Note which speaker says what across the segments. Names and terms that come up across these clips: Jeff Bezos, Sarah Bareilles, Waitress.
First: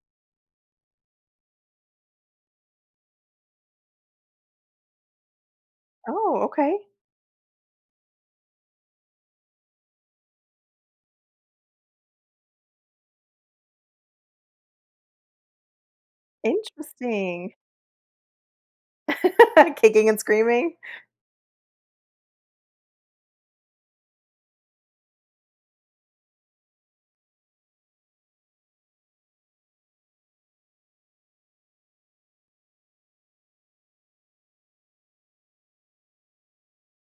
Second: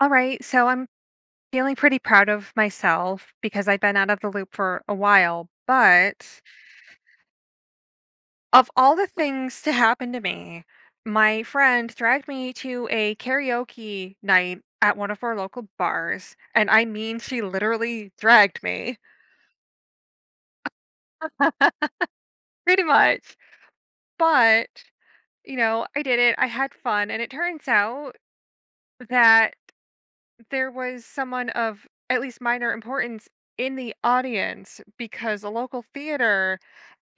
Speaker 1: All right, so I'm feeling pretty proud of myself because I've been out of the loop for a while. But
Speaker 2: Oh, okay.
Speaker 1: of all the things to happen to me, my friend dragged me to a karaoke night at one of our local bars. And I mean, she
Speaker 2: Interesting.
Speaker 1: literally dragged me,
Speaker 2: Kicking and screaming?
Speaker 1: pretty much. But, you know, I did it, I had fun. And it turns out that there was someone of at least minor importance in the audience because a local theater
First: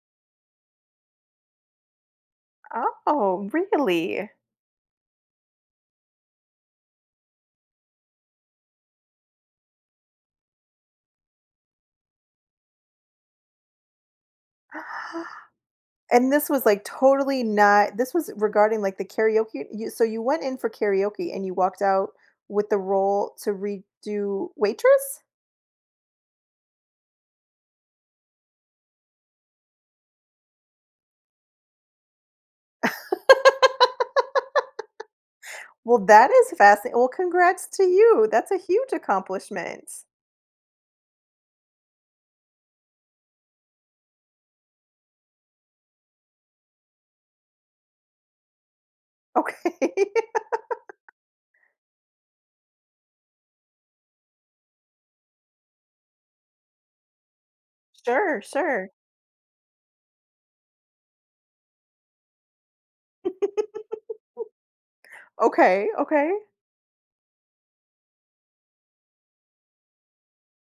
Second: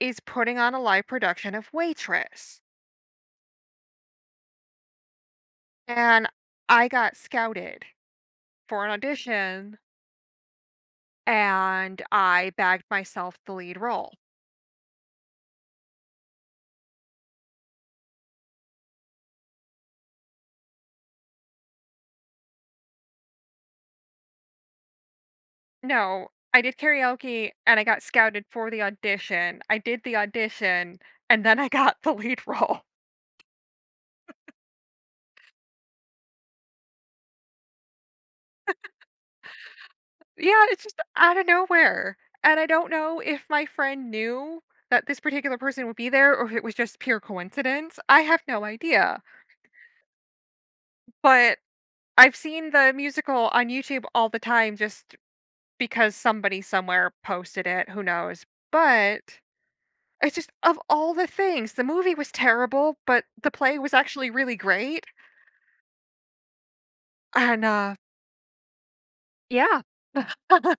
Speaker 1: is putting on a live production of Waitress.
Speaker 2: Oh, really?
Speaker 1: And I got scouted for an audition and I bagged myself the lead role.
Speaker 2: And this was, like, totally not— this was regarding, like, the karaoke— you— so you went in for karaoke and you walked out with the role to redo Waitress?
Speaker 1: No, I did karaoke and I got scouted for the audition. I did the audition and then I got the lead role.
Speaker 2: Well, that is fascinating. Well, congrats to you. That's a huge accomplishment.
Speaker 1: Yeah, it's just out of nowhere. And I don't know if my friend knew that this particular person would be there or if it was just pure coincidence. I have no idea.
Speaker 2: Okay.
Speaker 1: But I've seen the musical on YouTube all the time, just because somebody somewhere posted it, who
Speaker 2: Sure,
Speaker 1: knows?
Speaker 2: sure.
Speaker 1: But it's just of all the things, the movie was terrible, but the play was actually really great,
Speaker 2: Okay, okay.
Speaker 1: and, yeah,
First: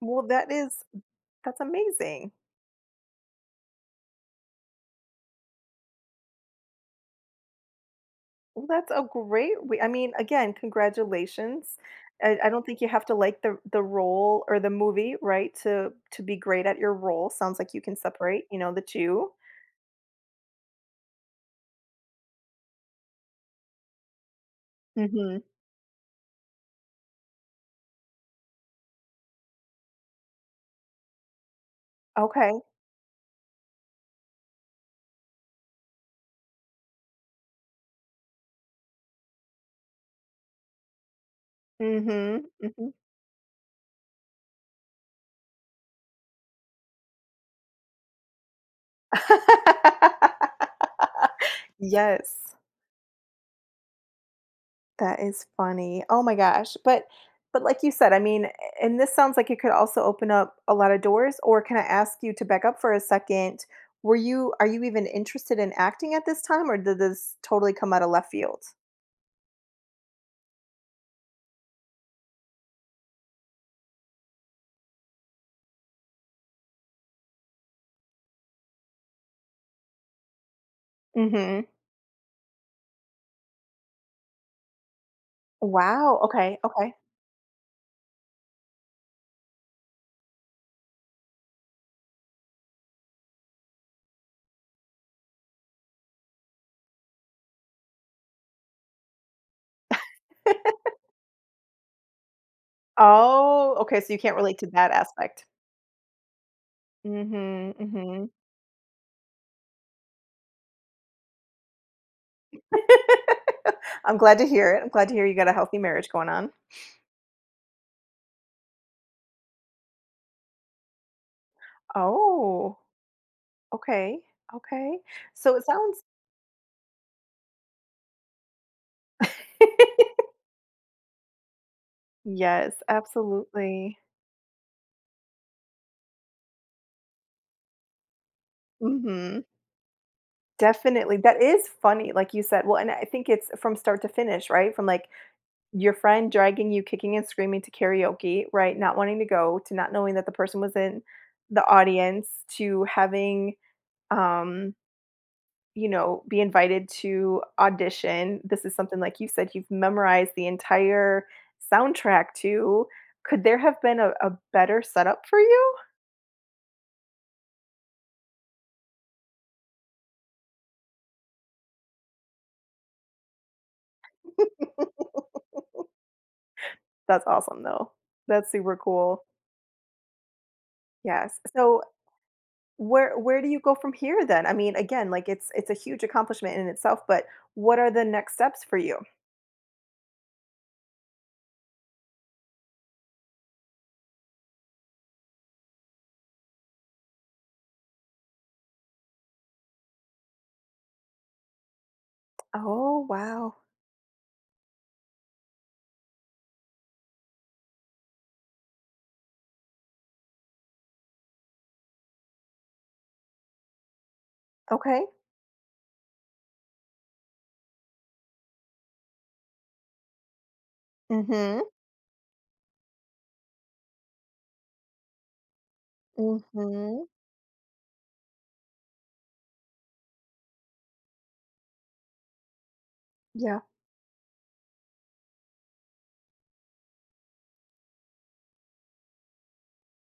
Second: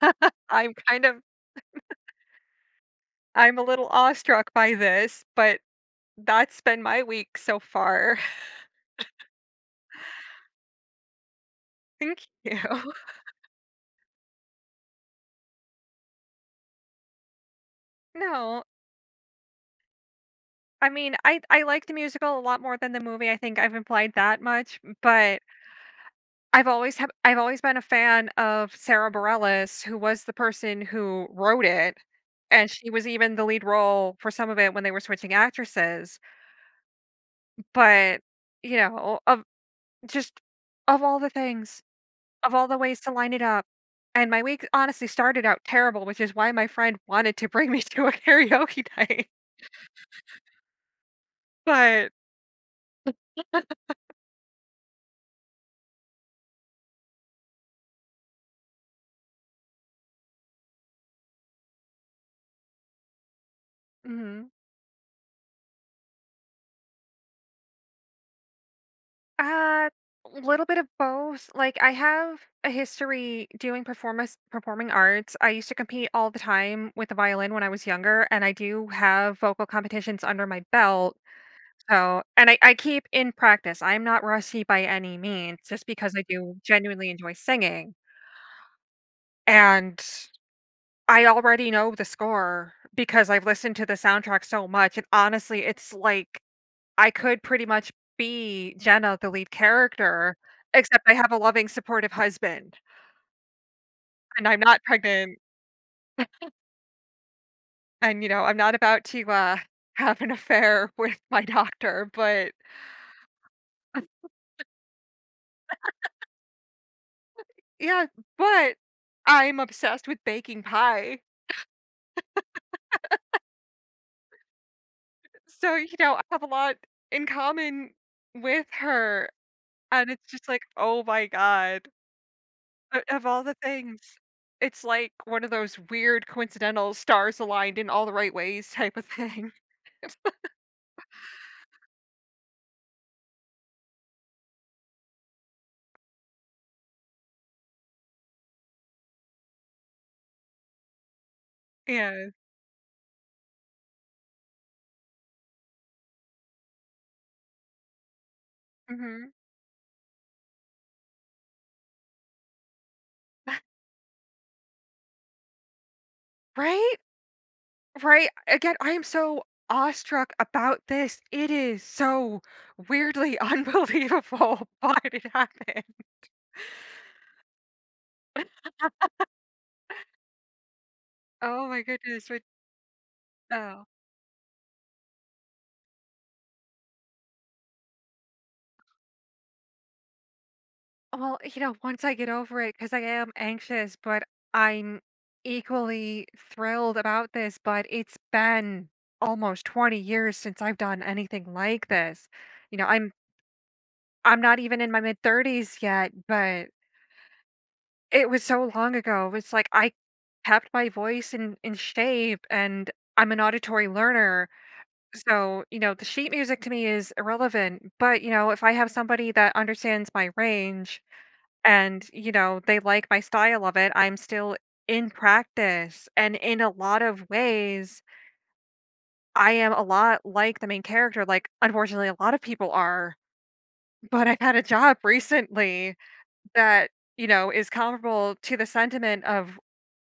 Speaker 2: Well, that
Speaker 1: I'm
Speaker 2: is—
Speaker 1: kind of
Speaker 2: that's amazing.
Speaker 1: I'm a little awestruck by this, but that's been my week so far.
Speaker 2: Well, that's a great way— I mean, again, congratulations.
Speaker 1: Thank
Speaker 2: I
Speaker 1: you.
Speaker 2: don't think you have to like the role or the movie, right, to be great at your role. Sounds like you can separate, you
Speaker 1: No,
Speaker 2: know, the 2.
Speaker 1: I mean, I like the musical a lot more than the movie, I think I've implied that much, but
Speaker 2: Mhm.
Speaker 1: I've always been a fan of Sarah Bareilles, who was the person who wrote it,
Speaker 2: Okay.
Speaker 1: and she was even the lead role for some of it when they were switching actresses, but, you know, just of all the things,
Speaker 2: Mhm,
Speaker 1: of all the
Speaker 2: mhm.
Speaker 1: ways to line it up, and my week honestly started out terrible, which is why my friend wanted to bring me to a karaoke night, but
Speaker 2: Yes. That is funny. Oh my gosh. But like you said, I mean, and this sounds like it could also open up a lot of doors. Or can I ask you to back up for a second? Were
Speaker 1: mhm.
Speaker 2: you— are you even interested in acting at this time, or did this totally come out of left field?
Speaker 1: Uh, a little bit of both. Like I have a history doing performance performing arts. I used to compete all the time with the violin when I was younger, and I do have vocal competitions under my belt.
Speaker 2: Mhm.
Speaker 1: So, and I keep in practice. I'm not rusty by any means, just because
Speaker 2: Wow.
Speaker 1: I do
Speaker 2: Okay. Okay.
Speaker 1: genuinely enjoy singing. And I already know the score because I've listened to the soundtrack so much. And honestly, it's like I could pretty much be Jenna, the lead character, except I have a loving, supportive husband,
Speaker 2: Oh, okay, so you can't
Speaker 1: and
Speaker 2: relate
Speaker 1: I'm
Speaker 2: to
Speaker 1: not
Speaker 2: that
Speaker 1: pregnant,
Speaker 2: aspect. Mhm.
Speaker 1: and, you
Speaker 2: Mhm.
Speaker 1: know, I'm not about to, have an affair with my doctor, but
Speaker 2: I'm glad to hear it. I'm glad to hear you got a healthy marriage going on.
Speaker 1: yeah, but I'm obsessed with baking pie.
Speaker 2: Oh, okay. Okay. So it
Speaker 1: So, you
Speaker 2: sounds—
Speaker 1: know, I have a lot in common with her, and it's just like, "Oh my god,"
Speaker 2: Yes,
Speaker 1: o of all the
Speaker 2: absolutely.
Speaker 1: things. It's like one of those weird coincidental stars aligned in all the right ways type of
Speaker 2: Mhm.
Speaker 1: thing.
Speaker 2: Definitely. That is funny, like you said. Well, and I think it's from start to finish, right? From, like, your friend dragging you kicking and screaming to karaoke, right? Not wanting to go, to not knowing that the person was in the audience,
Speaker 1: Yeah,
Speaker 2: to having, um, you know, be invited to audition. This is something, like you
Speaker 1: mhm.
Speaker 2: said, you've memorized the entire soundtrack to. Could there have been a better setup for you?
Speaker 1: Right? Right? Again, I am so awestruck about this. It is so weirdly unbelievable why it happened.
Speaker 2: That's awesome, though. That's super cool. Yes.
Speaker 1: Oh my
Speaker 2: So
Speaker 1: goodness. But,
Speaker 2: where do you go
Speaker 1: oh.
Speaker 2: from here then? I mean, again, like it's a huge accomplishment in itself, but what are the next steps for you?
Speaker 1: Well, you know, once I get over it, because I am anxious, but I'm equally thrilled about this. But it's been almost 20 years since I've done anything like this. You know,
Speaker 2: Oh,
Speaker 1: I'm
Speaker 2: wow.
Speaker 1: I'm not even in my mid 30s yet, but it was so long ago, it's like I kept my voice in shape, and I'm an auditory learner,
Speaker 2: Okay.
Speaker 1: so, you know, the sheet music to me is irrelevant, but, you know, if I have somebody that understands my range
Speaker 2: Mhm.
Speaker 1: and, you know, they like my style of it, I'm still in practice, and in a lot
Speaker 2: Mhm.
Speaker 1: of ways, I am a lot like the main character, like, unfortunately, a lot of people are,
Speaker 2: Yeah.
Speaker 1: but I've had a job recently that, you know, is comparable to the sentiment of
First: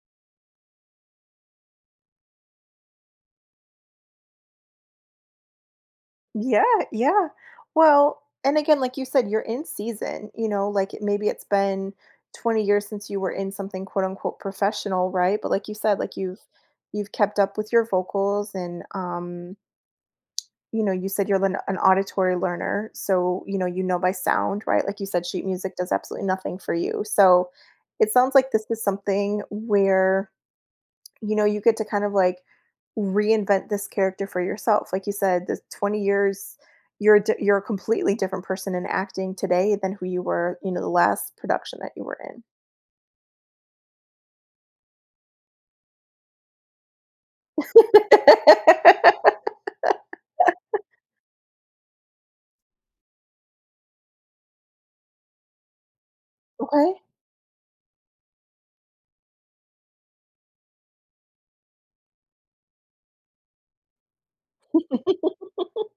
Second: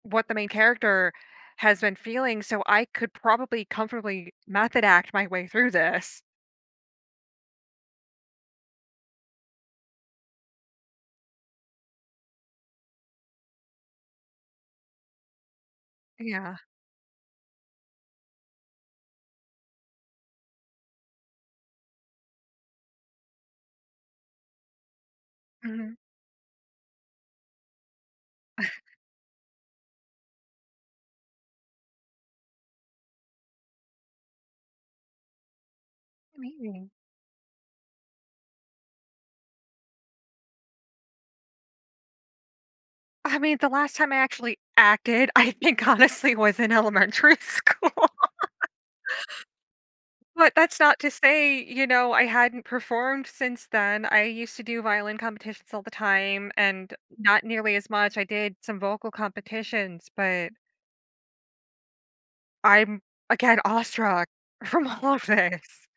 Speaker 1: what the main character has been feeling, so I could probably comfortably method act my way through this.
Speaker 2: Yeah, yeah. Well, and again, like you said, you're in season, you know, like it- maybe it's been 20 years since you were in something quote unquote professional, right? But like you said, like
Speaker 1: Yeah.
Speaker 2: you've kept up with your vocals and you know, you said you're an auditory learner, so, you know by sound, right? Like you said, sheet music does
Speaker 1: Mhm.
Speaker 2: absolutely nothing for you. So, it sounds like this is something where, you know, you get to kind of like reinvent this character for yourself. Like you said, the 20 years—
Speaker 1: Amazing.
Speaker 2: you're a di— you're a completely different person in acting today than who you were, you know, the last production that you were in.
Speaker 1: I mean, the last time I actually acted, I think honestly was in elementary school. But that's not to say, you know, I hadn't performed since then. I used to do violin competitions all the time and
Speaker 2: Okay.
Speaker 1: not nearly as much. I did some vocal competitions, but I'm again awestruck from all of this.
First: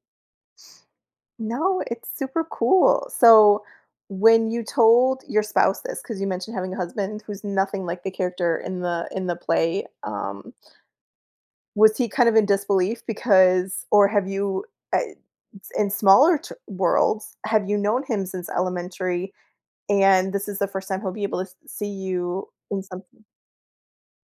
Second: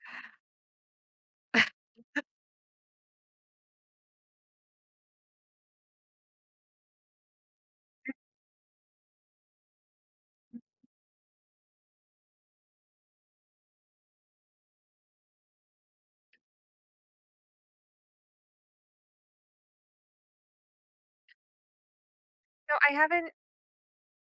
Speaker 2: No, it's super cool. So, when you told your spouse this, because you mentioned having a husband who's nothing like the character in the play, was he kind of in disbelief because, or have you, uh, in smaller t- worlds, have you known him since elementary, and this is the first time he'll be able to s- see you
Speaker 1: No,
Speaker 2: in something?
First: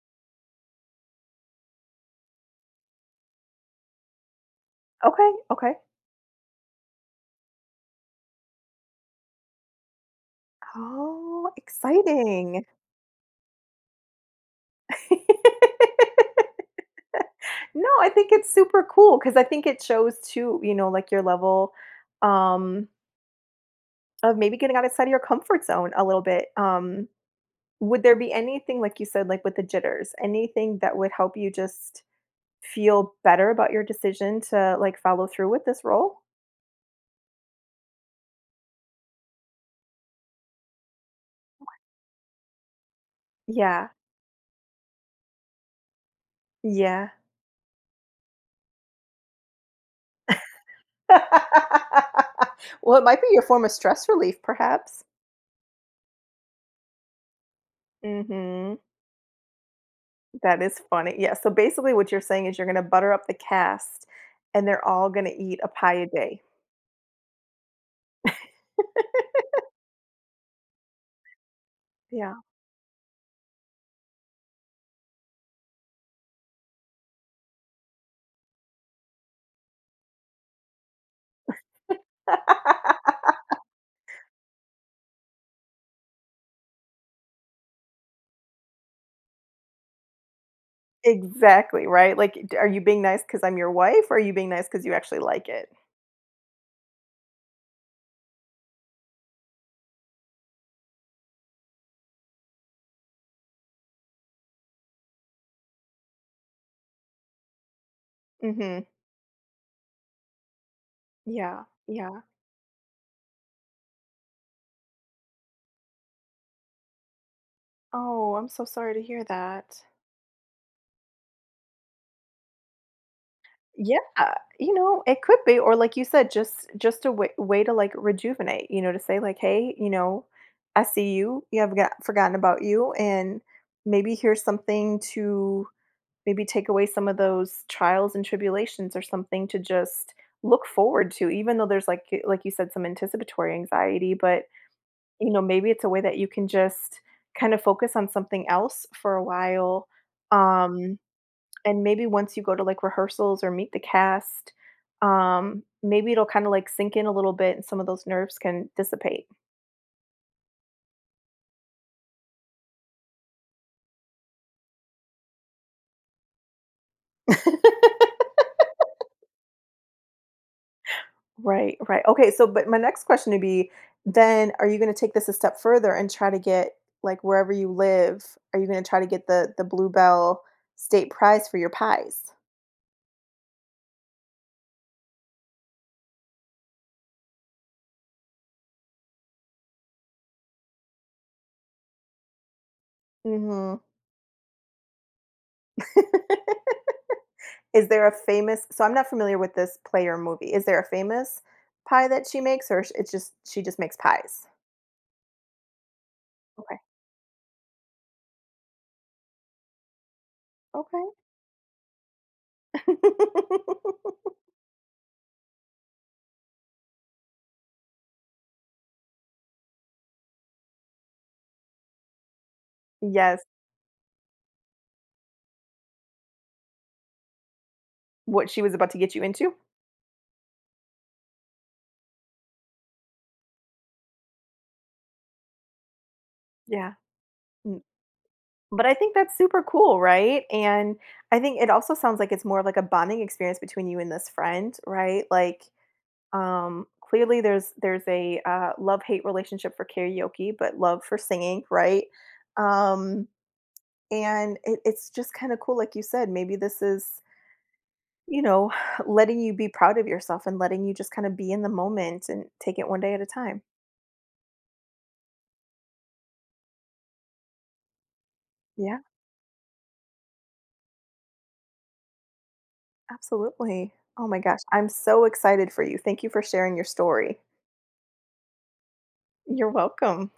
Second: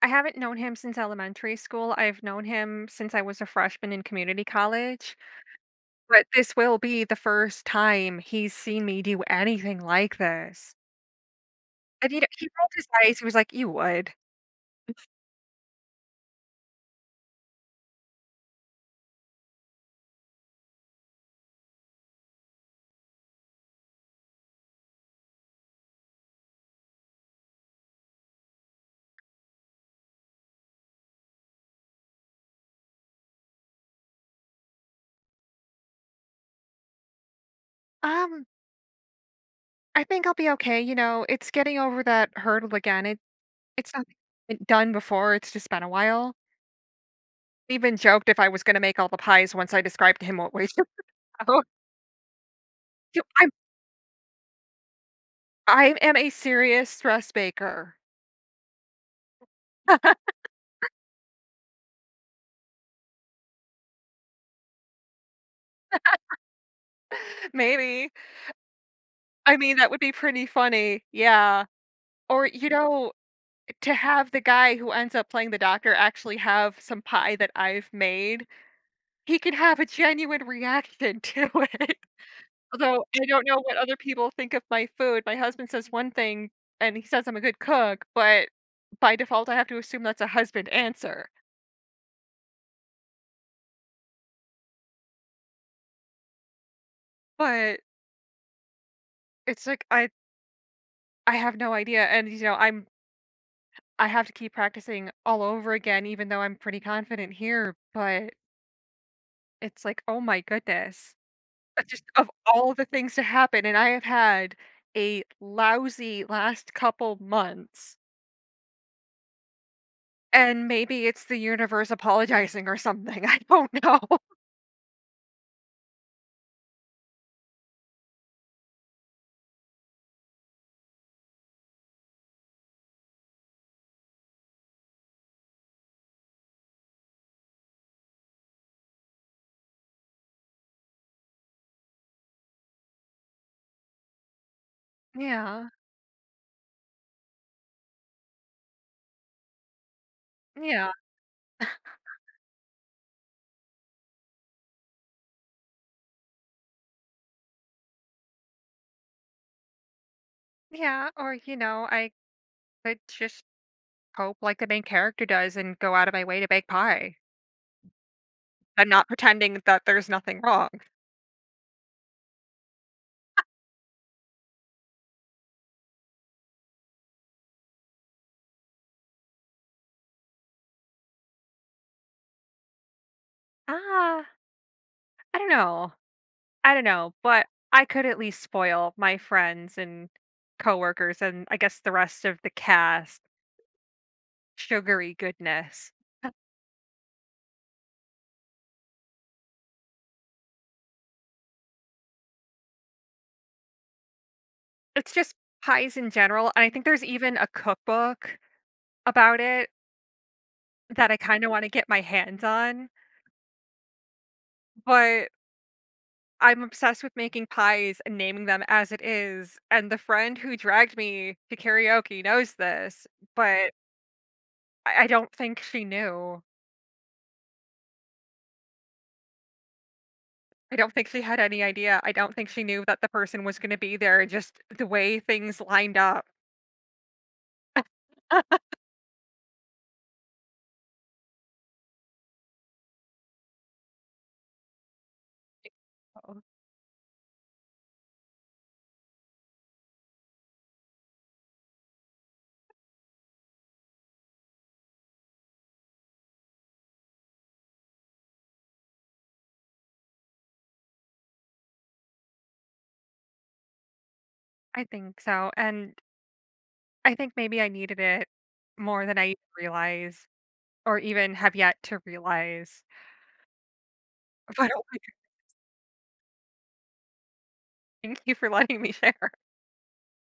Speaker 1: I haven't known him since elementary school. I've known him since I was a freshman in community college,
Speaker 2: Okay, okay.
Speaker 1: but this will be the first time he's seen me do anything like this.
Speaker 2: Oh,
Speaker 1: And he
Speaker 2: exciting.
Speaker 1: rolled his eyes, he was like, "You would."
Speaker 2: No, I think it's super cool because I think it shows too, you know, like your level um, of maybe getting outside of your comfort zone a little bit. Would there be anything, like you said, like with the jitters, anything that would help you just feel better about your decision to like follow through with this role?
Speaker 1: "Um, I think I'll be okay, you know, it's getting over that hurdle again. It
Speaker 2: Yeah,
Speaker 1: it's not done before, it's just been a while."
Speaker 2: yeah.
Speaker 1: Even joked if I was gonna make all the pies once I described to him what way to go.
Speaker 2: Well, it might
Speaker 1: You
Speaker 2: be your
Speaker 1: I'm
Speaker 2: form of stress relief, perhaps.
Speaker 1: I am a serious stress baker.
Speaker 2: Mm-hmm. That is funny. Yeah. So basically, what you're saying is you're going to butter up the cast and they're all going to eat a pie a day.
Speaker 1: Maybe. I mean, that would be pretty funny, yeah.
Speaker 2: Yeah.
Speaker 1: Or, you know, to have the guy who ends up playing the doctor actually have some pie that I've made, he could have a genuine reaction to it. Although, I don't know what other people think of my food. My husband says one thing, and he says I'm a good cook, but by default, I have to assume that's a husband answer.
Speaker 2: Exactly, right? Like, d- are you being nice because 'cause I'm your wife, or are you being nice because you actually like it?
Speaker 1: But it's like I have no idea, and, you know, I have to keep practicing all over again even though I'm pretty confident here, but
Speaker 2: Mhm.
Speaker 1: it's like, "Oh my goodness."
Speaker 2: Yeah,
Speaker 1: But just
Speaker 2: yeah.
Speaker 1: of all the things to happen, and I have had a lousy last couple months,
Speaker 2: Oh, I'm so sorry to hear that.
Speaker 1: and maybe it's the universe apologizing or something, I don't know.
Speaker 2: Yeah, you know, it could be, or like you said, just a way to, like, rejuvenate, you know, to say like, "Hey, you know, I see you, you have— got forgotten about you, and maybe here's something to" maybe take away some of those trials and tribulations, or something to just look forward to, even though there's like— like you said, some anticipatory anxiety. But you know,
Speaker 1: Yeah.
Speaker 2: maybe it's a way that you can just kind of focus on something else for a while,
Speaker 1: Yeah.
Speaker 2: um and maybe once you go to like rehearsals or meet the cast, maybe it'll kind of like sink in a little bit and some of those nerves can dissipate.
Speaker 1: Yeah, or, you know, I could just cope like the main character does and go out of my way to bake pie. I'm not pretending that there's nothing wrong.
Speaker 2: Right, right. Okay, so but my next question would be then, are you going to take this a step further and try to get— like wherever you live, are you going to try to get the Bluebell state prize for your pies?
Speaker 1: Ah, I don't know. I don't know, but I could at least spoil my friends and coworkers and I guess the rest of the cast
Speaker 2: Mhm.
Speaker 1: sugary goodness.
Speaker 2: Is there a famous— so I'm not familiar with this play or movie. Is there a famous pie that she makes, or sh- it's just— she just makes pies?
Speaker 1: It's just pies in general, and I
Speaker 2: Okay.
Speaker 1: think there's even a cookbook about it
Speaker 2: Okay.
Speaker 1: that I kinda wanna get my hands on, but I'm obsessed with making pies and naming them as it is, and the friend who dragged me to karaoke knows this,
Speaker 2: Yes.
Speaker 1: but I don't think she knew.
Speaker 2: What she was about to get you into?
Speaker 1: I don't think she had any idea. I don't think she knew that the person was going to be there, just the way things lined up.
Speaker 2: Yeah. But I think that's super cool, right? And I think it also sounds like it's more of like a bonding experience between you and this friend, right? Like,
Speaker 1: Oh,
Speaker 2: clearly there's a love hate relationship for karaoke, but love for singing, right? Um, and it, it's just kind of cool, like you said. Maybe this is, you know, letting you be proud of yourself and letting you just kind of be in the moment and take it one day at a time.
Speaker 1: I think so. And I think maybe I needed it
Speaker 2: Yeah,
Speaker 1: more than I realize or even have yet to realize.
Speaker 2: absolutely. Oh my gosh,
Speaker 1: But oh
Speaker 2: I'm
Speaker 1: my God,
Speaker 2: so excited for you. Thank you for sharing your story.
Speaker 1: thank you for letting me share.
Speaker 2: You're welcome.